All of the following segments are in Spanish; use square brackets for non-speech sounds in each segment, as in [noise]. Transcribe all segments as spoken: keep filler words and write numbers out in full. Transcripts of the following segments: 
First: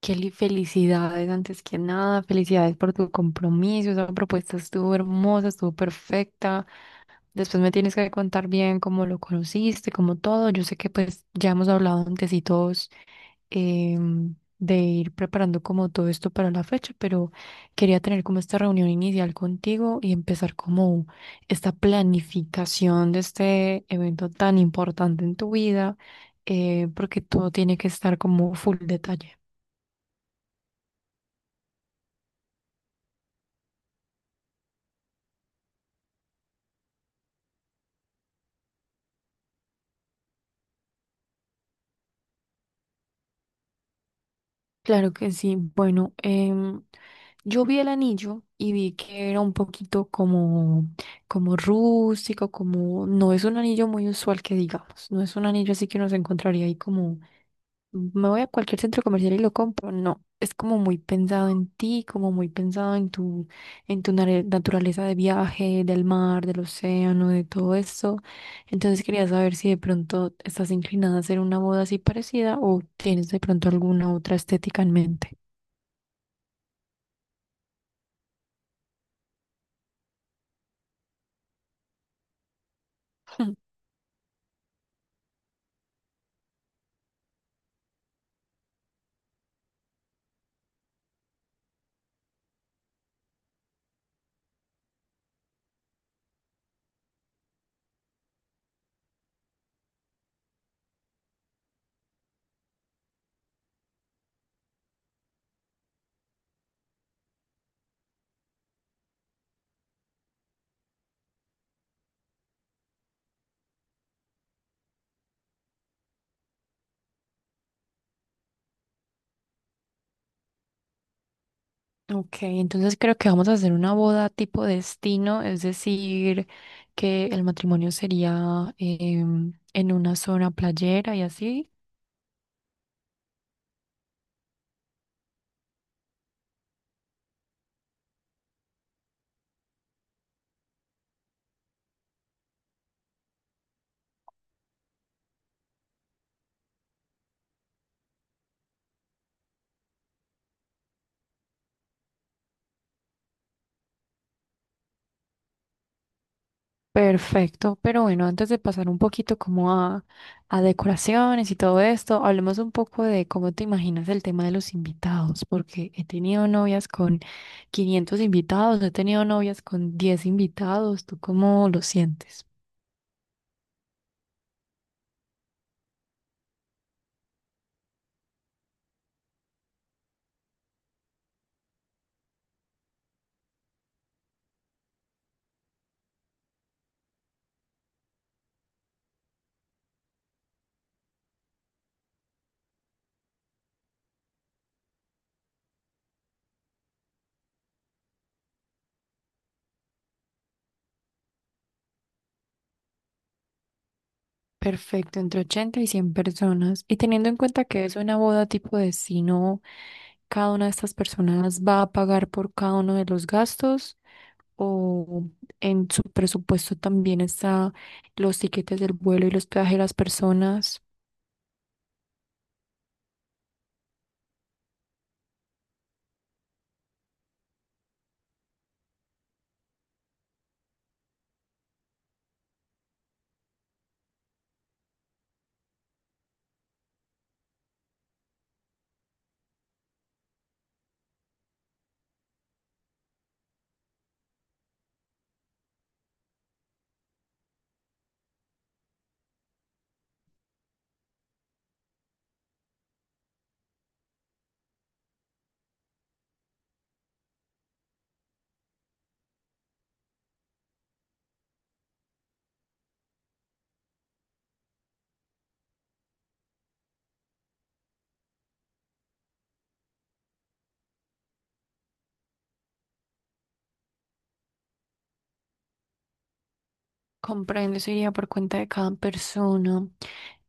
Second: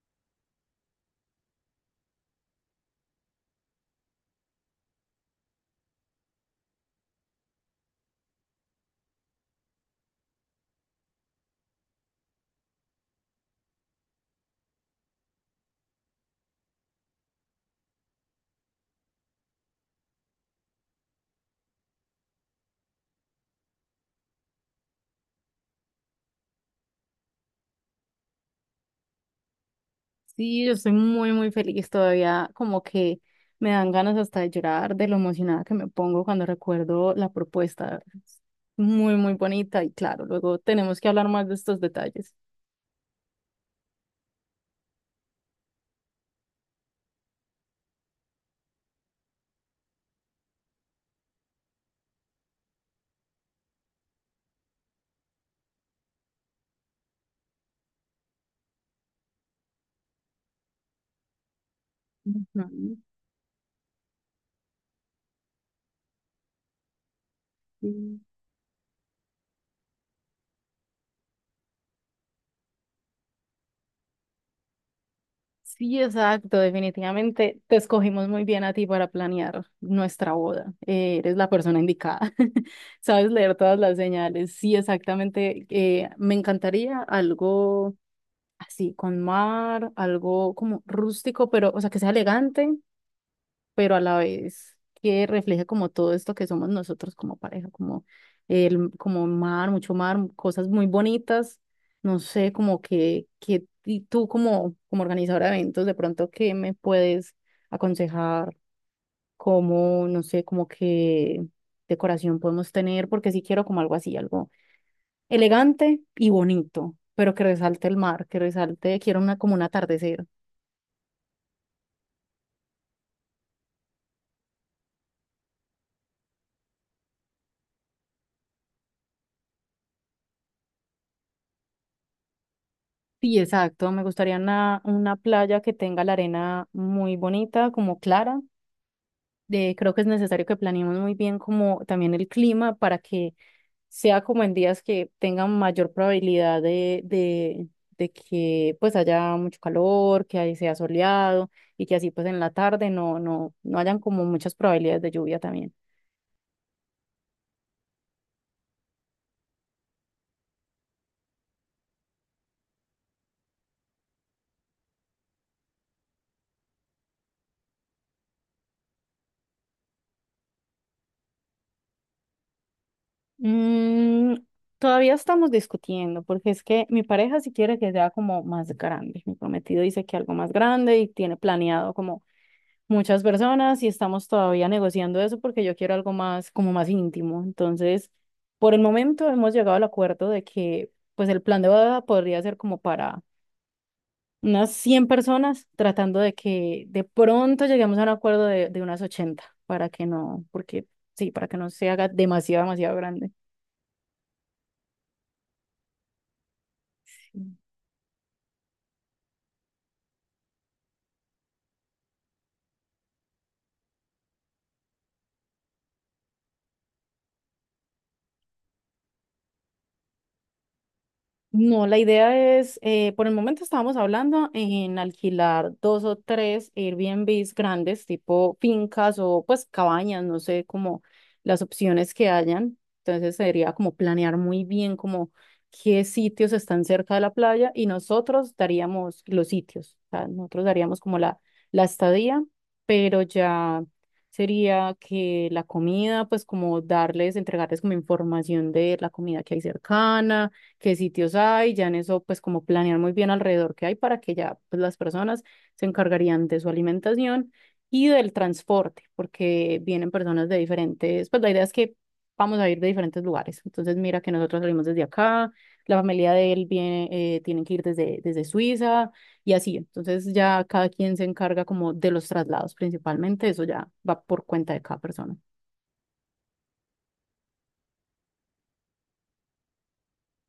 Kelly, felicidades antes que nada, felicidades por tu compromiso, esa propuesta estuvo hermosa, estuvo perfecta. Después me tienes que contar bien cómo lo conociste, cómo todo. Yo sé que pues ya hemos hablado antes y todos em, de ir preparando como todo esto para la fecha, pero quería tener como esta reunión inicial contigo y empezar como esta planificación de este evento tan importante en tu vida, eh, porque todo tiene que estar como full detalle. Sí, yo estoy muy, muy feliz todavía, como que me dan ganas hasta de llorar de lo emocionada que me pongo cuando recuerdo la propuesta. Es muy, muy bonita y claro, luego tenemos que hablar más de estos detalles. Claro que sí. Bueno, em, yo vi el anillo y vi que era un poquito como, como rústico, como no es un anillo muy usual que digamos, no es un anillo así que uno se encontraría ahí como me voy a cualquier centro comercial y lo compro. No, es como muy pensado en ti, como muy pensado Ujú, en tu, en tu nare- naturaleza de viaje, del mar, del océano, de todo sí. eso. Entonces quería saber si de pronto estás inclinada a hacer una boda así parecida o tienes de pronto alguna otra estética en mente. Sí, exacto, definitivamente te escogimos muy bien a ti para planear nuestra boda. Eh, eres la persona indicada, [laughs] sabes leer [laughs] todas las señales. Sí, exactamente, eh, me encantaría algo así, con mar, algo como rústico, pero, o sea, que sea elegante, pero a la vez que refleje como todo esto que somos nosotros como pareja, como el, como mar, mucho mar, cosas muy bonitas, no sé, como que, que y tú como, como organizadora de eventos, de pronto, ¿qué me puedes aconsejar? Como, no sé, como que decoración podemos tener, porque sí quiero como algo así, algo elegante y bonito, pero que resalte el mar, que resalte, quiero una como un atardecer. Ok, entonces creo que vamos a hacer una boda tipo destino, es decir, que el matrimonio sería em, en una zona playera y así. Sí, exacto. Me gustaría una, una playa que tenga la arena muy bonita, como clara. De, creo que es necesario que planeemos muy bien como también el clima para que sea como en días que tengan mayor probabilidad de, de, de que pues haya mucho calor, que ahí sea soleado y que así pues en la tarde no, no, no hayan como muchas probabilidades de lluvia también. Perfecto, pero bueno, antes de pasar un poquito como a, a decoraciones y todo esto, hablemos un poco de cómo te imaginas el tema de los invitados, porque he tenido novias con quinientos invitados, he tenido novias con diez invitados, ¿tú cómo lo sientes? Mm, todavía estamos discutiendo, porque es que mi pareja sí quiere que sea como más grande. Mi prometido dice que algo más grande y tiene planeado como muchas personas y estamos todavía negociando eso porque yo quiero algo más, como más íntimo. Entonces, por el momento hemos llegado al acuerdo de que pues el plan de boda podría ser como para unas cien personas, tratando de que de pronto lleguemos a un acuerdo de, de unas ochenta para que no, porque sí, para que no se haga demasiado, demasiado grande. Perfecto, entre ochenta y cien personas. Y teniendo en cuenta que es una boda tipo de si no cada una de estas personas va a pagar por cada uno de los gastos o en su presupuesto también está los tiquetes del vuelo y los peajes de las personas. No, la idea es, eh, por el momento estábamos hablando en alquilar dos o tres Airbnbs grandes, tipo fincas o pues cabañas, no sé, como las opciones que hayan. Entonces sería como planear muy bien como qué sitios están cerca de la playa y nosotros daríamos los sitios, o sea, nosotros daríamos como la, la estadía, pero ya sería que la comida, pues como darles, entregarles como información de la comida que hay cercana, qué sitios hay, ya en eso pues como planear muy bien alrededor que hay para que ya pues las personas se encargarían de su alimentación y del transporte, porque vienen personas de diferentes, pues la idea es que vamos a ir de diferentes lugares. Entonces mira que nosotros salimos desde acá, la familia de él viene, eh, tienen que ir desde, desde Suiza y así. Entonces ya cada quien se encarga como de los traslados principalmente, eso ya va por cuenta de cada persona. Comprendo, eso iría por cuenta de cada persona.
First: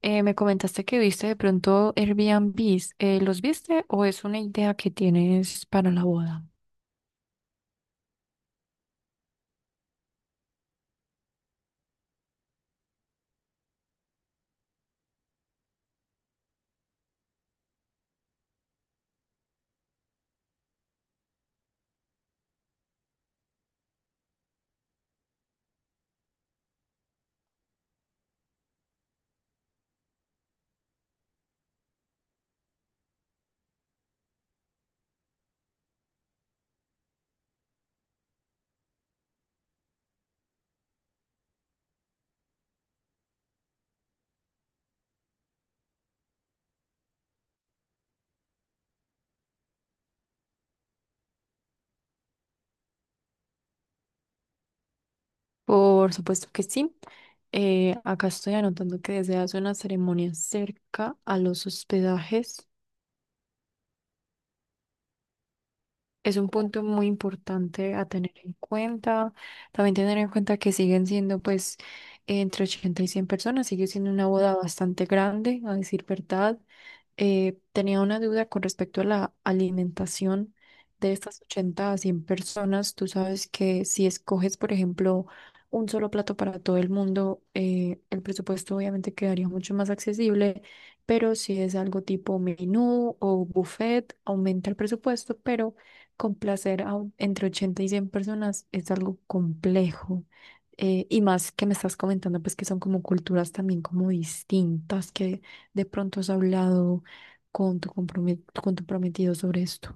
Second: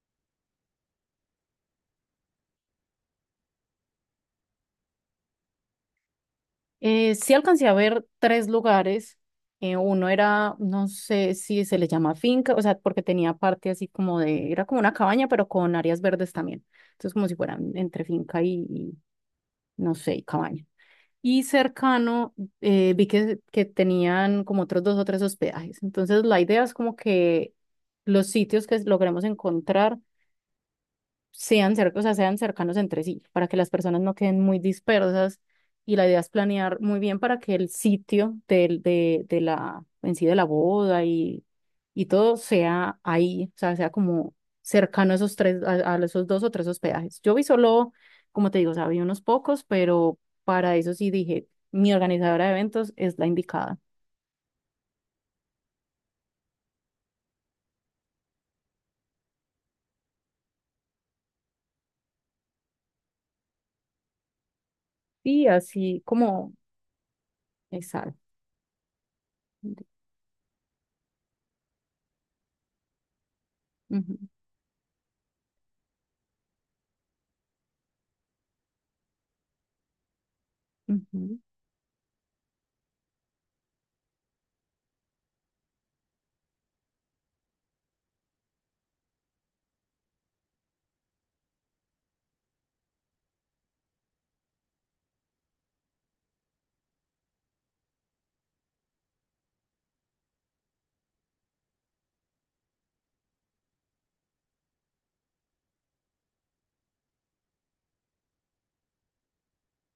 Eh, me comentaste que viste de pronto Airbnbs. Eh, ¿los viste o es una idea que tienes para la boda? Eh, sí alcancé a ver tres lugares. Eh, uno era, no sé si se le llama finca, o sea, porque tenía parte así como de, era como una cabaña, pero con áreas verdes también. Entonces, como si fueran entre finca y, y, no sé, y cabaña. Y cercano, eh, vi que, que tenían como otros dos o tres hospedajes. Entonces, la idea es como que los sitios que logremos encontrar sean, cer- o sea, sean cercanos entre sí, para que las personas no queden muy dispersas. Y la idea es planear muy bien para que el sitio del, de, de la, en sí de la boda y, y todo sea ahí, o sea, sea como cercano a esos tres, a, a esos dos o tres hospedajes. Yo vi solo, como te digo, o sea, vi unos pocos, pero para eso sí dije, mi organizadora de eventos es la indicada. Por supuesto que sí. Eh, acá estoy anotando que deseas una ceremonia cerca a los hospedajes. Y así Es un como, punto muy importante a exacto. tener en cuenta. También tener en cuenta que siguen siendo, pues, entre ochenta y cien personas, sigue siendo Ujú, una boda bastante grande, a decir verdad. Eh, tenía una duda con respecto a la alimentación de ujú. estas ochenta a cien personas. Tú sabes que si escoges, por ejemplo, un solo plato para todo el mundo, eh, el presupuesto obviamente quedaría mucho más accesible, pero si es algo tipo menú o buffet, aumenta el presupuesto, pero complacer a un- entre ochenta y cien personas es algo complejo. Eh, y más que me estás comentando, pues que son como culturas también como distintas, que de pronto has hablado con tu compromet- con tu prometido sobre esto.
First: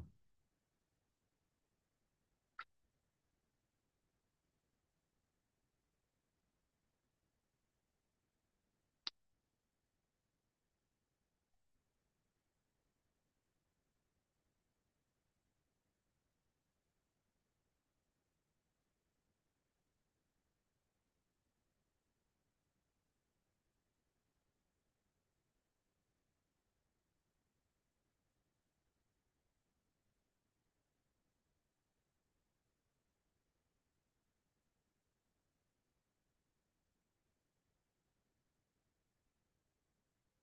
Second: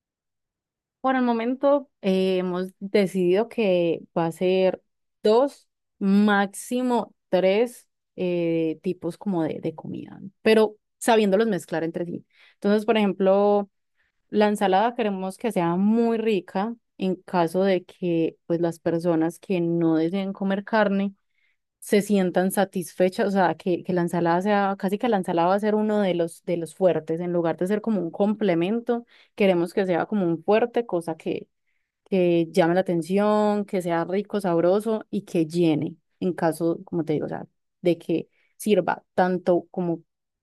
Por el momento eh, hemos decidido que va a ser dos, máximo tres eh, tipos como de, de comida, pero sabiéndolos mezclar entre sí. Entonces, por ejemplo, la ensalada queremos que sea muy rica en caso de que pues las personas que no deseen comer carne se sientan satisfechas, o sea, que, que la ensalada sea, casi que la ensalada va a ser uno de los, de los fuertes, en lugar de ser como un complemento, queremos que sea como un fuerte, cosa que que llame la atención, que sea rico, sabroso y que llene, en caso, como te digo, o sea, de que sirva tanto como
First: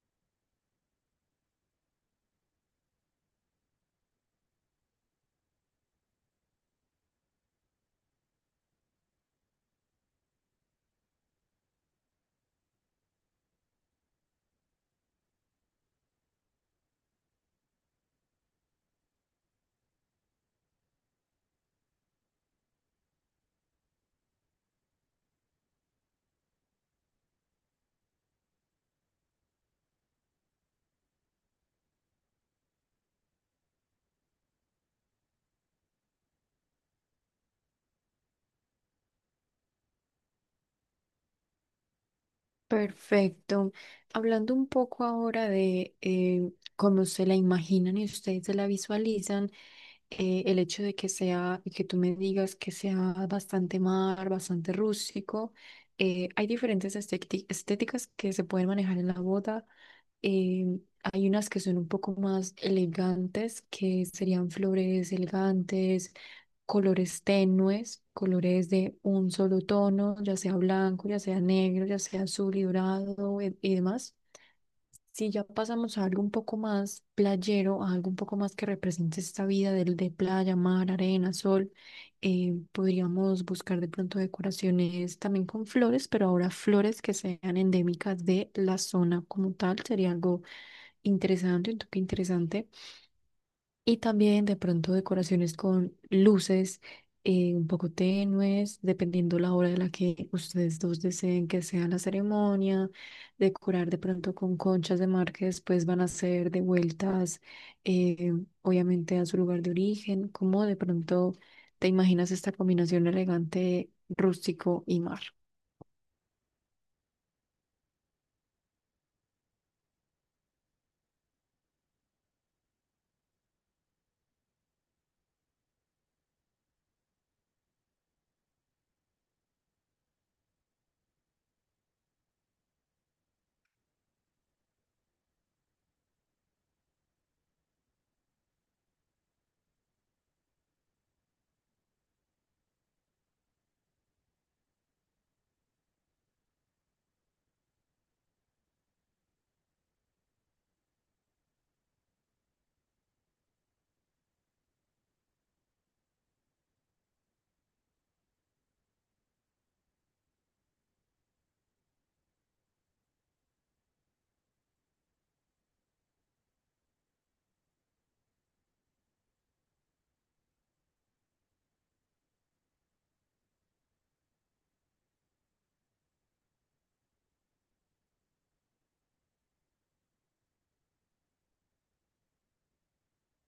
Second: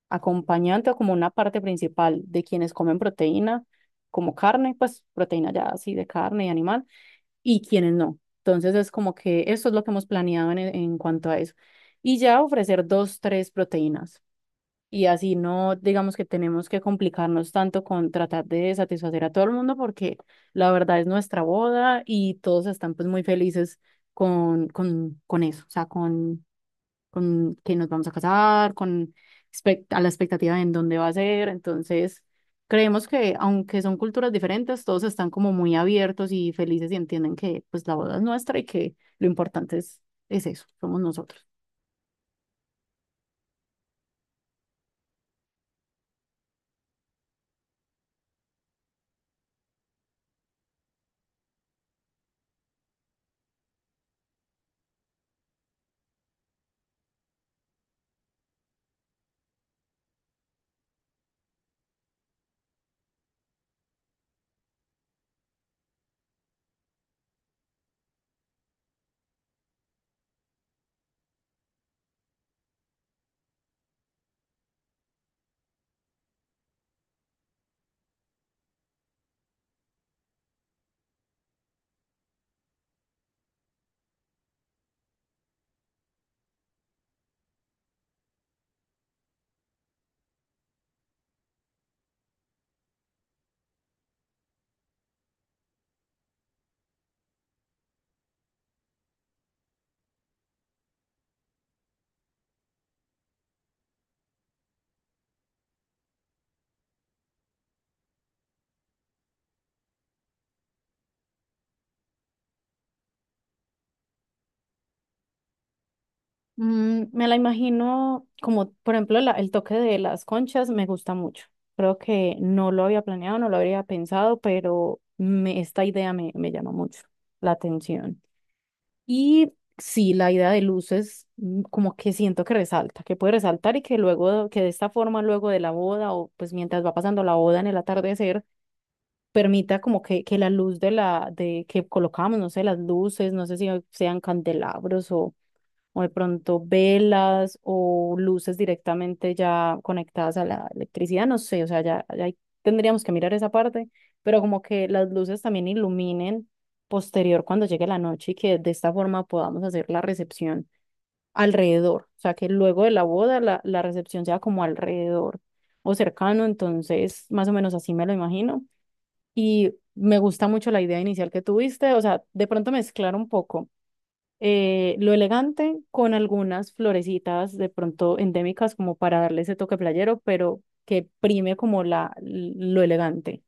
acompañante o como una parte principal de quienes comen proteína, como carne, pues proteína ya así de carne y animal, y quienes no. Entonces es como que eso es lo que hemos planeado en, en cuanto a eso. Y ya ofrecer dos, tres proteínas. Y así no, digamos que tenemos que complicarnos tanto con tratar de satisfacer a todo el mundo porque la verdad es nuestra boda y todos están pues muy felices con, con, con eso, o sea, con, con que nos vamos a casar, con expect- a la expectativa de en dónde va a ser. Entonces, creemos que aunque son culturas diferentes, todos están como muy abiertos y felices y entienden que pues la boda es nuestra y que lo importante es, es eso, somos nosotros. Perfecto. Hablando un poco ahora de eh, cómo se la imaginan y ustedes se la visualizan, eh, el hecho de que sea, y que tú me digas que sea bastante mar, bastante rústico, eh, hay diferentes estéti- estéticas que se pueden manejar en la boda. eh, Hay unas que son un poco más elegantes, que serían flores elegantes, colores tenues, colores de un solo tono, ya sea blanco, ya sea negro, ya sea azul y dorado e- y, demás. Si ya pasamos a algo un poco más playero, a algo un poco más que represente esta vida del de playa, mar, arena, sol, eh, podríamos buscar de pronto decoraciones también con flores, pero ahora flores que sean endémicas de la zona como tal, sería algo interesante, un toque interesante. Y también de pronto decoraciones con luces eh, un poco tenues, dependiendo la hora de la que ustedes dos deseen que sea la ceremonia. Decorar de pronto con conchas de mar que después van a ser devueltas, eh, obviamente, a su lugar de origen. ¿Cómo de pronto te imaginas esta combinación elegante, rústico y mar? Mm, me la imagino como, por ejemplo, la- el toque de las conchas me gusta mucho. Creo que no lo había planeado, no lo habría pensado, pero me, esta idea me, me llama mucho la atención. Y sí, la idea de luces, mm, como que siento que resalta, que puede resaltar y que luego, que de esta forma, luego de la boda o pues mientras va pasando la boda en el atardecer, permita como que, que la luz de la, de que colocamos, no sé, las luces, no sé si sean candelabros o de pronto velas o luces directamente ya conectadas a la electricidad, no sé, o sea, ya, ya ahí tendríamos que mirar esa parte, pero como que las luces también iluminen posterior cuando llegue la noche y que de esta forma podamos hacer la recepción alrededor, o sea, que luego de la boda la, la recepción sea como alrededor o cercano, entonces más o menos así me lo imagino. Y me gusta mucho la idea inicial que tuviste, o sea, de pronto mezclar un poco eh, lo elegante con algunas florecitas de pronto endémicas como para darle ese toque playero, pero que prime como la, lo elegante,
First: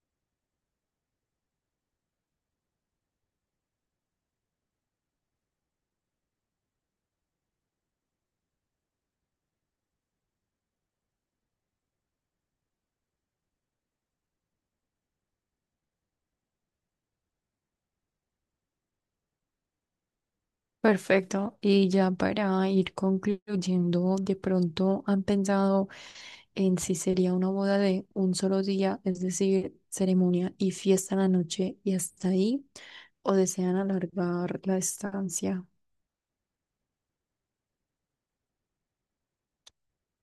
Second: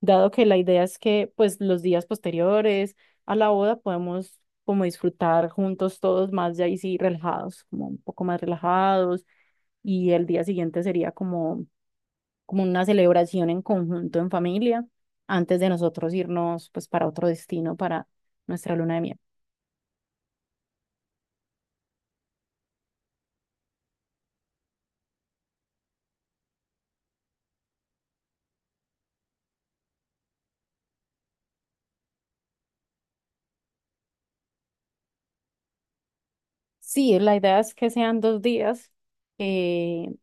dado que la idea es que pues los días posteriores a la boda podemos como disfrutar juntos todos más ya ahí sí relajados, como un poco más relajados y el día siguiente sería como, como una celebración en conjunto en familia antes de nosotros irnos pues para otro destino para nuestra luna de miel. Perfecto. Y ya para ir concluyendo, de pronto han pensado. En sí sería una boda de un solo día, es decir, ceremonia y fiesta en la noche y hasta ahí, o desean alargar la estancia. Sí, la idea es que sean dos días. eh,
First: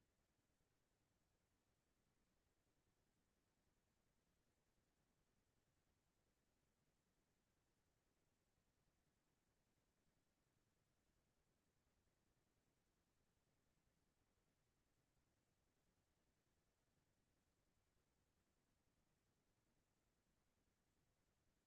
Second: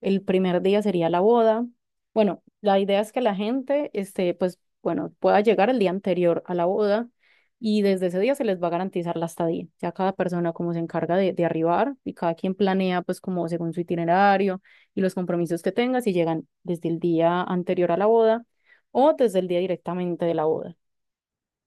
el primer día sería la boda. Bueno, la idea es que la gente, este, pues, bueno, pueda llegar el día anterior a la boda y desde ese día se les va a garantizar la estadía. Ya cada persona como se encarga de, de arribar y cada quien planea pues como según su itinerario y los compromisos que tenga, si llegan desde el día anterior a la boda o desde el día directamente de la boda.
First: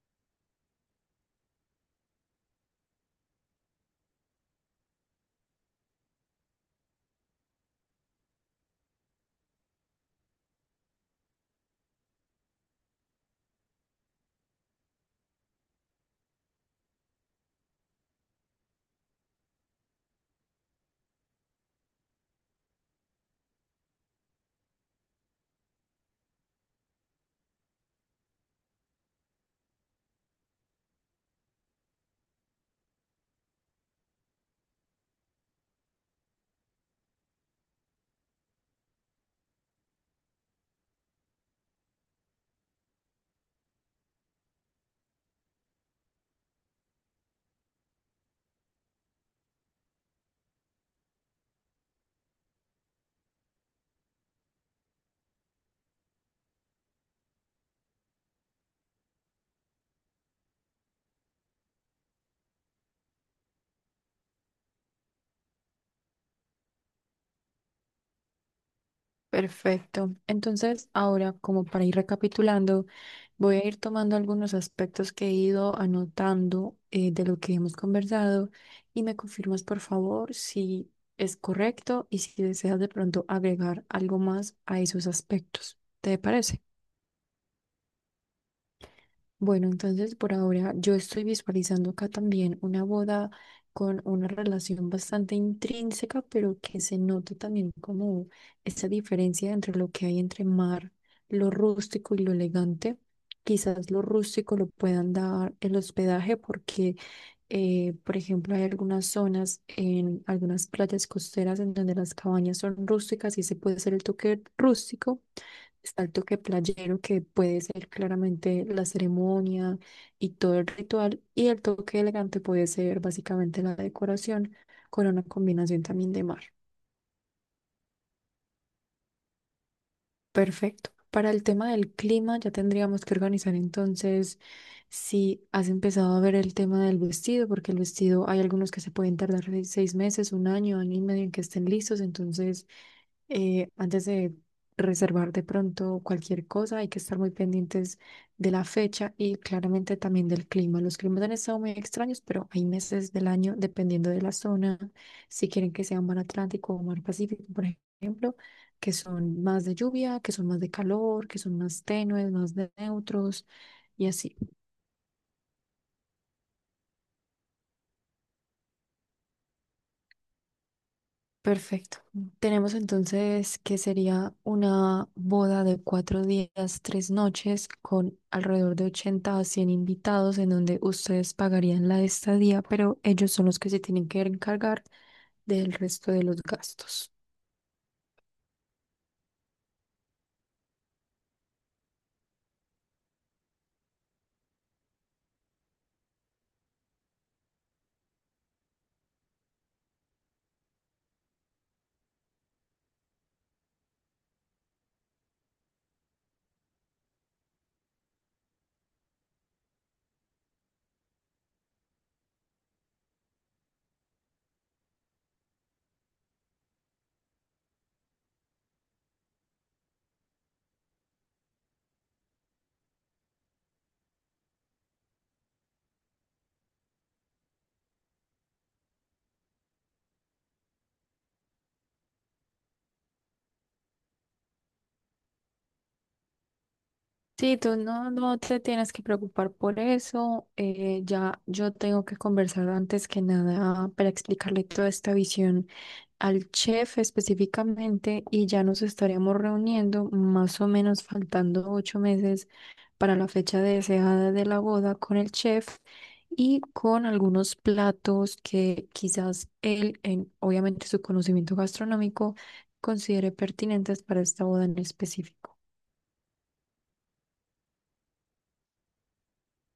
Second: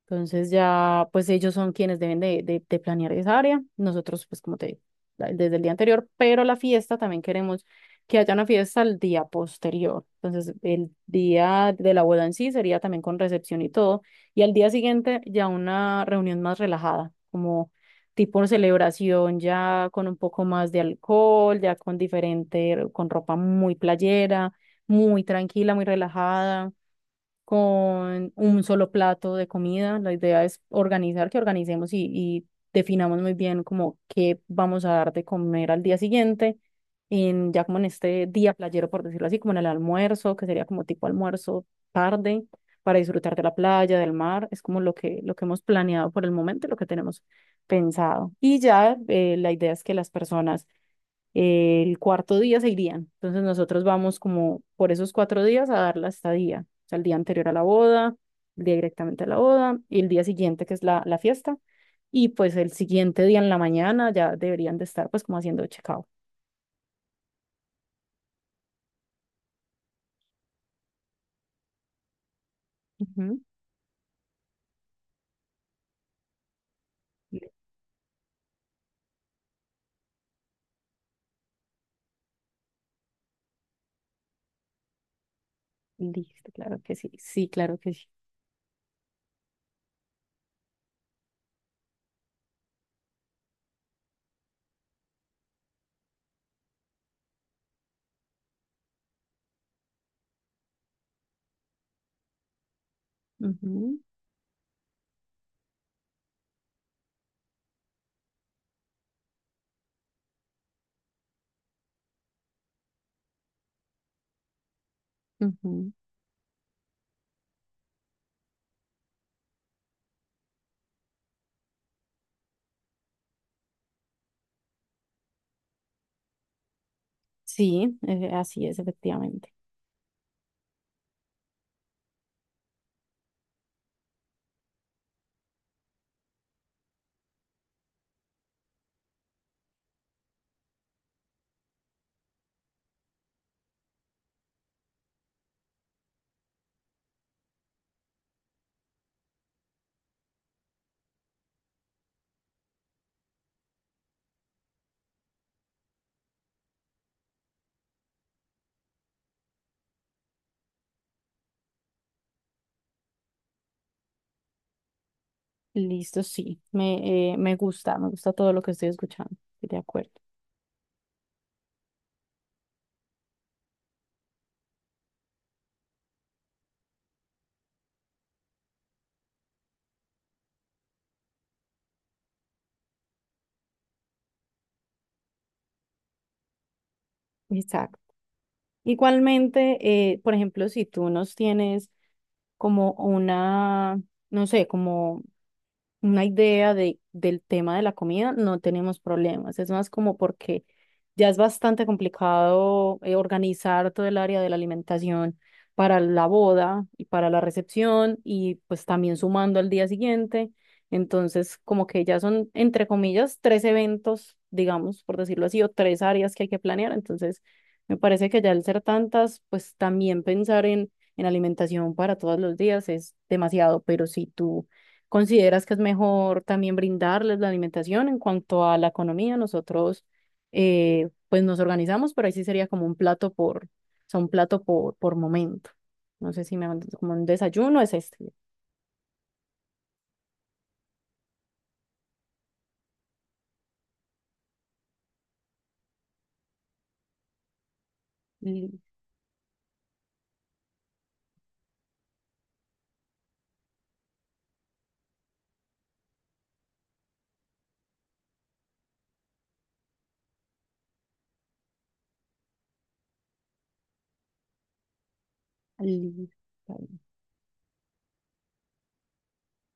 Entonces ya, pues ellos son quienes deben de, de, de planear esa área. Nosotros, pues como te digo, la- desde el día anterior, pero la fiesta también queremos que haya una fiesta al día posterior. Entonces, el día de la boda en sí sería también con recepción y todo. Y al día siguiente ya una reunión más relajada, como tipo celebración ya con un poco más de alcohol, ya con diferente, con ropa muy playera, muy tranquila, muy relajada con un solo plato de comida. La idea es organizar, que organicemos y, y definamos muy bien como qué vamos a dar de comer al día siguiente, en, ya como en este día playero, por decirlo así, como en el almuerzo, que sería como tipo almuerzo tarde, para disfrutar de la playa, del mar. Es como lo que, lo que hemos planeado por el momento, y lo que tenemos pensado. Y ya eh, la idea es que las personas eh, el cuarto día se irían. Entonces nosotros vamos como por esos cuatro días a dar la estadía, o sea, el día anterior a la boda, el día directamente a la boda y el día siguiente que es la, la fiesta. Y pues el siguiente día en la mañana ya deberían de estar pues como haciendo checkout. Perfecto. Entonces, ahora, como para ir recapitulando, Ujú. voy a ir tomando algunos aspectos que he ido anotando eh, de lo que hemos conversado y me confirmas, por favor, si es correcto y si deseas de pronto agregar algo más a esos aspectos. ¿Te Listo, parece? claro que sí, sí, claro que sí. Bueno, entonces por ahora yo estoy visualizando acá también una boda con una relación bastante intrínseca, pero que se note también como esa diferencia entre lo que hay entre mar, lo rústico y lo elegante. Quizás Ujú, lo rústico lo puedan dar el hospedaje porque eh, por ejemplo, hay algunas zonas en algunas playas costeras en donde las cabañas son rústicas y se puede hacer el toque rústico. ujú. Está el toque playero que puede ser claramente la ceremonia y todo el ritual. Y el toque elegante puede ser básicamente la decoración con una combinación también de mar. Sí, eh, así es, efectivamente. Perfecto. Para el tema del clima, ya tendríamos que organizar entonces si has empezado a ver el tema del vestido, porque el vestido hay algunos que se pueden tardar de seis meses, un año, año y medio en que estén listos. Entonces, eh, antes de reservar de pronto cualquier cosa, hay que estar muy pendientes de la fecha y claramente también del clima. Los climas han estado muy extraños, pero hay meses del año, dependiendo de la zona, si quieren que sea mar Atlántico o mar Pacífico, por ejemplo que son más de lluvia, que son más de calor, que son más tenues, más de neutros y así. Listo, sí, me, eh, me gusta, me gusta todo lo que estoy escuchando, estoy de acuerdo. Perfecto. Tenemos entonces que sería una boda de cuatro días, tres noches, con alrededor de ochenta a cien invitados, en donde ustedes pagarían la estadía, pero ellos son los que se tienen que encargar del resto de los gastos. Exacto. Igualmente, eh, por ejemplo, si tú nos tienes como una, no sé, como una idea de, del tema de la comida, no tenemos problemas. Es más como porque ya es bastante complicado eh, organizar todo el área de la alimentación para la boda y para la recepción y pues también sumando al día siguiente. Entonces, como que ya son, entre comillas, tres eventos, digamos, por decirlo así, o tres áreas que hay que planear. Entonces, me parece que ya al ser tantas, pues también pensar en, en alimentación para todos los días es demasiado, pero si tú, ¿consideras que es mejor también brindarles la alimentación? En cuanto a la economía, nosotros eh, pues nos organizamos, pero ahí sí sería como un plato por, o sea, un plato por, por momento. No sé si me van como un Sí, tú desayuno, es no, este. no te tienes que preocupar por eso. Eh, ya yo tengo que conversar antes que nada para explicarle toda esta visión al chef específicamente y ya Li- nos estaríamos reuniendo más o menos faltando ocho meses para la fecha deseada de la boda con el chef y con algunos platos que quizás él, en, obviamente su conocimiento gastronómico, considere pertinentes para esta boda en específico. li-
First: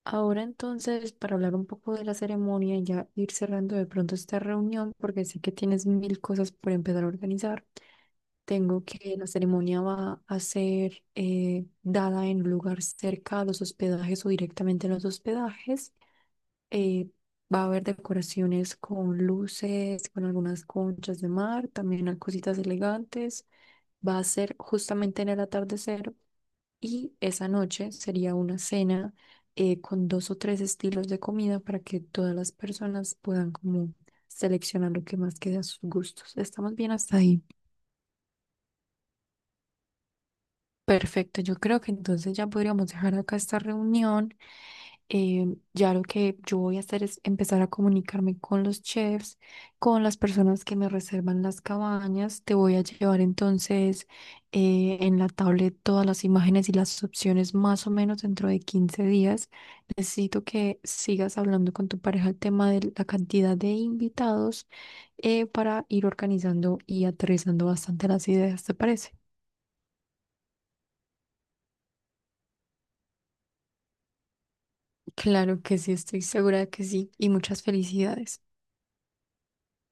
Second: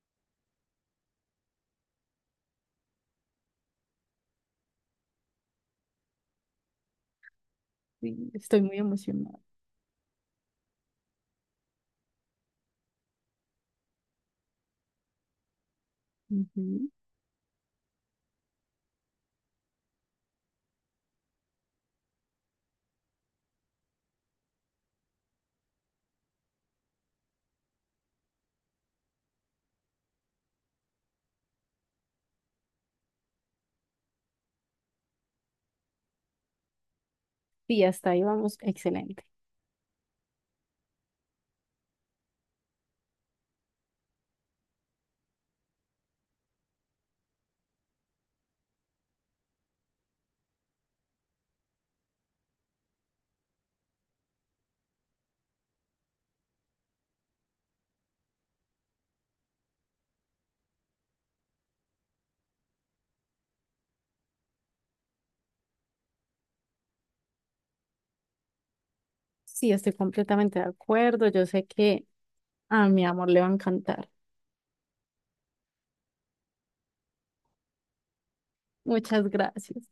Ahora entonces, para hablar un poco de la ceremonia y ya ir cerrando de pronto esta reunión, porque sé que tienes mil cosas por empezar a organizar, li- Estoy muy tengo que la emocionada. ceremonia va a ser eh, dada en un lugar cerca a los hospedajes o directamente en los hospedajes. Ujú. Eh, Va a haber decoraciones con luces, con algunas conchas de mar, también hay cositas elegantes. Va a ser justamente en el atardecer y esa noche sería una cena eh, con dos o tres estilos de comida para que todas las personas puedan como seleccionar lo que más quede a sus gustos. ¿Estamos bien hasta ahí? Sí, hasta ahí vamos, excelente. Perfecto, yo creo que entonces ya podríamos dejar acá esta reunión eh, ya lo que yo voy a hacer es empezar a comunicarme con los chefs, con las personas que me reservan las cabañas. Te voy a llevar entonces eh, en la tablet todas las imágenes y las opciones más o menos dentro de quince días. Necesito que sigas hablando con tu pareja el tema de la cantidad de invitados eh, para ir organizando y aterrizando bastante las ideas, ¿te parece? Sí, estoy completamente de acuerdo. Yo sé que a mi amor le va a encantar. Claro que sí, estoy segura de que sí y muchas felicidades. Muchas gracias.